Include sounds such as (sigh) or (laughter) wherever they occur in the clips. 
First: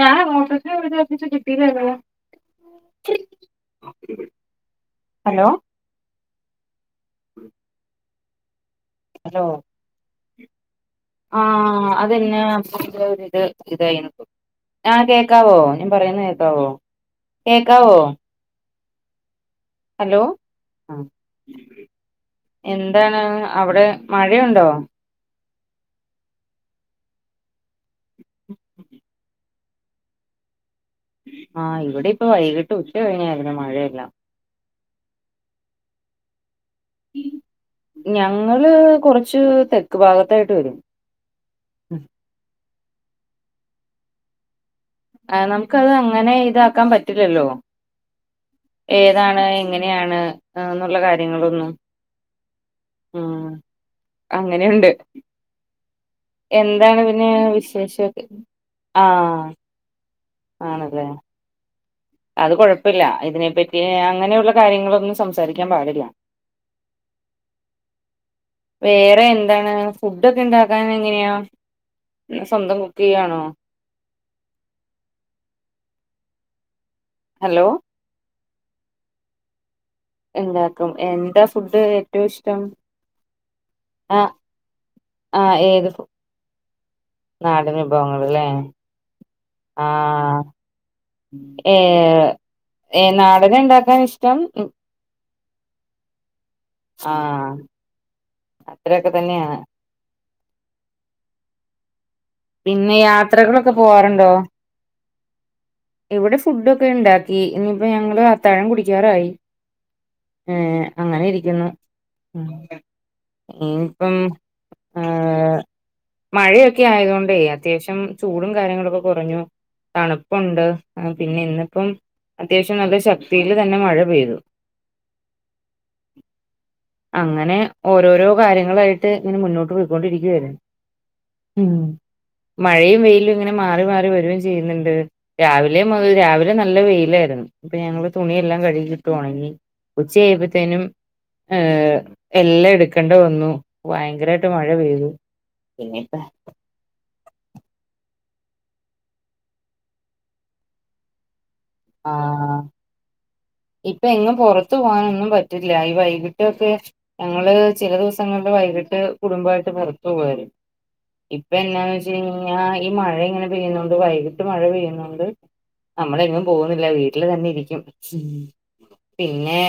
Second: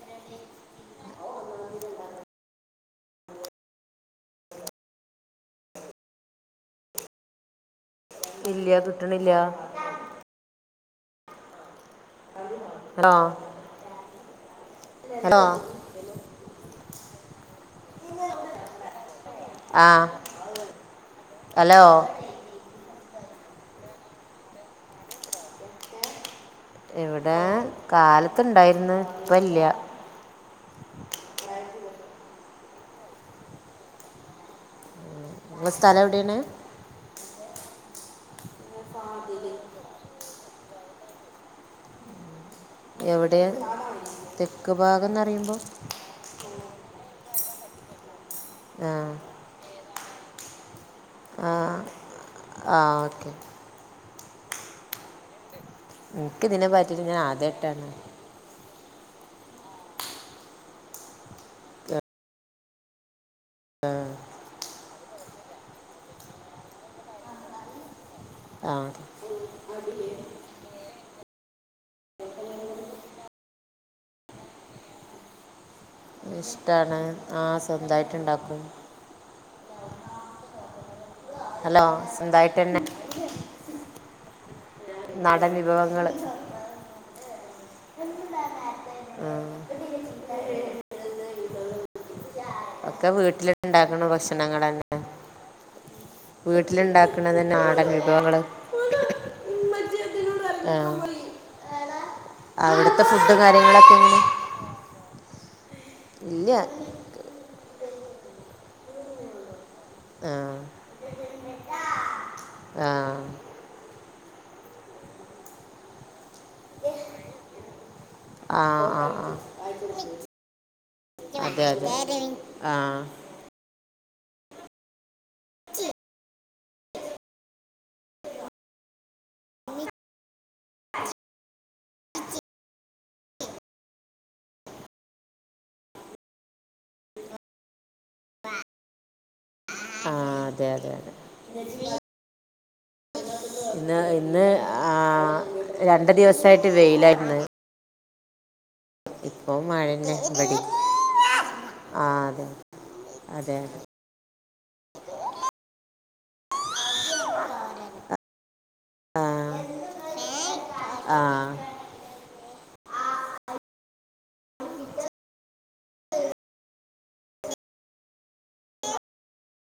ഞാൻ നോട്ട്ക്ക് വിചാരിച്ചിട്ട് കിട്ടിലല്ലോ hello (inaudible) (unintelligible) ഇല്ലൃ കിട്ട്ണില്ലൃ hello ആഹ് അതെന്നെ ഇത് ഹലോ ഇത് ഇതായിനിക്കും ആഹ് ഹലോ കേക്കാവോ ഞാൻ പറയുന്ന കേക്കാവോ കേക്കാവോ ആ ഹലോ ആഹ് ഹലോ എന്താണ് അവിടെ മഴയുണ്ടോ ഇവിടെ കാലത്ത്ണ്ടായിര്ന്ന് ഇപ്പല്ല ആഹ് ഇവിടെ ഇപ്പ വൈകിട്ട് ഉച്ചകഴിഞ്ഞായിരുന്നു മഴയെല്ലാം നിങ്ങളെ സ്ഥലം എവിടെണ് ഞങ്ങള് കുറച്ച് തെക്ക് ഭാഗത്തായിട്ട് വരും എവിടെയാ തെ ആഹ് നമുക്കത് അങ്ങനെ ഇതാക്കാൻ പറ്റ് പറ്റില്ലല്ലോ ആ ഏതാണ് എങ്ങനെയാണ് എന്നുള്ള കാര്യങ്ങളൊന്നും ആഹ് ഓക്കെ ഉം അങ്ങനെയുണ്ട് എനിക്ക് ഇതിനെ എന്താണ് പറ്റിയിട്ട് ഞാൻ പിന്നെ ആദ്യമായിട്ടാണ് വിശേഷൊക്കെ ആഹ് ആണ്ല്ലെ അത് കൊഴപ്പല്ല ഇതിനെപ്പറ്റി ആ അങ്ങനെയുള്ള കാര്യങ്ങളൊന്നും സംസാരിക്കാൻ പാടില്ല ആ വേറെ എന്താണ് ഫുഡെക്കെ ണ്ടാക്കാൻ എങ്ങനെയാ സ്വന്തം കുക്കെയ്യാണോ ഇഷ്ടാണ് ആഹ് ഹലോ സ്വന്തായിട്ട്ണ്ടാക്കും ണ്ടാക്കും എന്താ ഫുഡ് ഹലോ ഏറ്റവും സ്വന്തമായിട്ട് ഇഷ്ടം തന്നെ അഹ് നാടൻ ആഹ് ഏത് ഫു വിഭവങ്ങൾ നാടെൻ വിഭവങ്ങള്ല്ലേ ആഹ് ആഹ് ഏ ഏ ഒക്കെ വീട്ടിലുണ്ടാക്കുന്ന നാടനിണ്ടാക്കാനിഷ്ടം ഭക്ഷണങ്ങൾ വീട്ടില്ണ്ടാക്ക്ണത് ആഹ് നാടെൻ വിഭവങ്ങള് അത്രയൊക്കെ തന്നെയാണ് ആം പിന്നെ അവിട്ത്തെ ഫുഡ് യാത്രകളൊക്കെ കാര്യങ്ങളൊക്കെങ്ങനെ പോവാറുണ്ടോ ഇവിടെ ഇല്ല ഫുഡെക്കെ ണ്ടാക്കി ഞിപ്പോ ഞങ്ങള് അത്താഴം കുടിക്കാറായി ആ ഏ അങ്ങനെ ഇരിക്കുന്നു ആഹ് ഇനിപ്പം ആഹ് മഴയൊക്കെ ആയതുകൊണ്ടേ അത്യാവശ്യം ചൂടും ആ കാര്യങ്ങളൊക്കെ ആ ആ കുറഞ്ഞു തണുപ്പുണ്ട് ആഹ് പിന്നെ അതെ ഇന്നിപ്പം അതെ ആ അത്യാവശ്യം നല്ല ആ ശക്തിയില് തന്നെ മഴ പെയ്തു ച്ചെ അങ്ങനെ ഓരോരോ കാര്യങ്ങളായിട്ട് ഇങ്ങനെ മുന്നോട്ട് പോയിക്കൊണ്ടിരിക്കയായിരുന്നു ഉം മഴയും വെയിലും ഇങ്ങനെ മാറി മാറി വരുകയും ചെയ്യുന്നുണ്ട് രാവിലെ മുതൽ രാവിലെ നല്ല വെയിലായിരുന്നു ഇപ്പൊ ഞങ്ങുടെ തുണിയെല്ലാം കഴുകി ട്ടു ഒണങ്ങി അതെ ഉച്ചയ്പോത്തേനും അതെ അതെ ഹ എല്ലാം എടുക്കേണ്ട വന്നു ഇന്ന് ഇന്ന് ഭയങ്കരമായിട്ട് മഴ ആ പെയ്തു രണ്ട പിന്നെപ്പ ദിവസായിട്ട് വെയിലായിരിന്ന് ഇപ്പൊ മഴന്നെ ഇമ്പടിം ആ അതേ അതെതെ ഇപ്പ എങ്ങും പൊറത്ത് പോകാനൊന്നും പറ്റില്ല ഈ വൈകിട്ടൊക്കെ ഞങ്ങള് ചില ദിവസങ്ങളള് വൈകിട്ട് ആ കുടുംബ വായിട്ട് പൊറത്ത് പോവ്വാരുന്നു ആ ഇപ്പ എന്നാന്ന് വെച്ച് കഴിഞ്ഞാ ഈ മഴ ഇങ്ങനെ പെയ്യുന്നോണ്ട് വൈകിട്ട് മഴ പെയ്യുന്നോണ്ട് നമ്മൾ എങ്ങും പോവുന്നില്ല വീട്ട്ല് തന്നെ ഇരിക്കും ഉം പിന്നെ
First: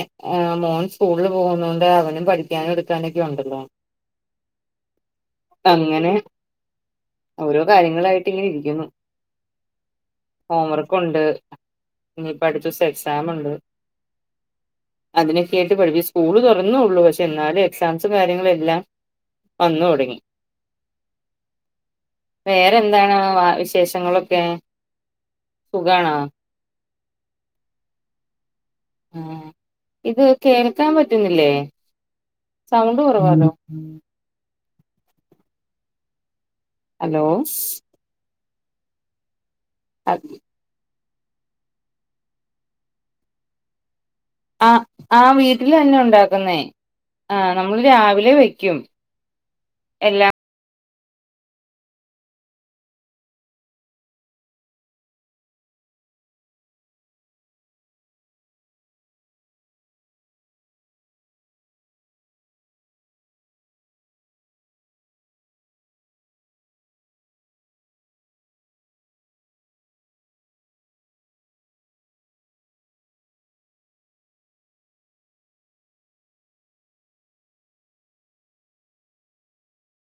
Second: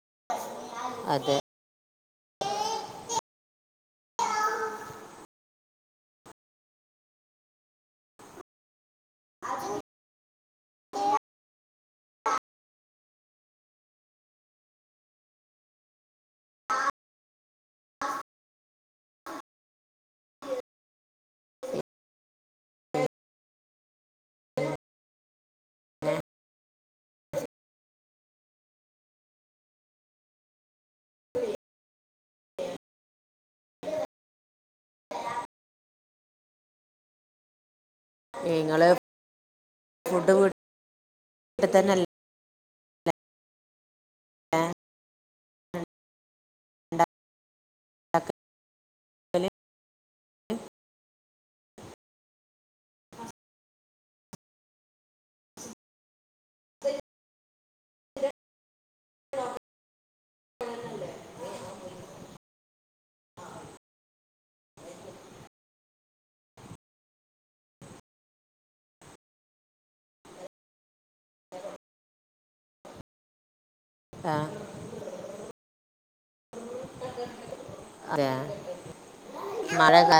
മോൻ സ്കൂൾ അതെ പോവുന്നോണ്ട് അവനും പഠി കാനും എടുക്കാനൊക്കെ ഉണ്ടല്ലോ അങ്ങനെ ഓരോ കാര്യങ്ങളായിട്ട് ഇങ്ങനെ ഇരിക്കുന്നു ഹോം വർക്കുണ്ട് ഇനിപ്പ അടുത്ത ദിവസം എക്സാം ഉണ്ട് അതിനൊക്കെ ആയിട്ട് (unintelligible) സ്കൂള് തൊറന്നൊള്ളൂ പക്ഷെ എന്നാലും എക്സാംസും കാര്യങ്ങളും എല്ലാം വന്ന് ഒടങ്ങി വേറെന്താണ് വാ വിശേഷങ്ങളൊക്കെ സുഖാണോ ആഹ ഇത് കേൾക്കാ പറ്റുന്നില്ലേ സൗണ്ട് കൊറവാലോ ഹലോ നിങ്ങള് ഫുഡ് വിട്ട് തന്നെല്ലേ ആഹ് ആഹ് വീട്ടിൽ തന്നെ ഉണ്ടാക്കുന്നേ ആഹ് നമ്മൾ രാവിലെ വെക്കും ഉണ്ടാക്കല് എല്ലാം (inaudible) (inaudible) ല്ലേ (inaudible) (inaudible) (inaudible) ആഹ് അതെ മഴ ക്കാ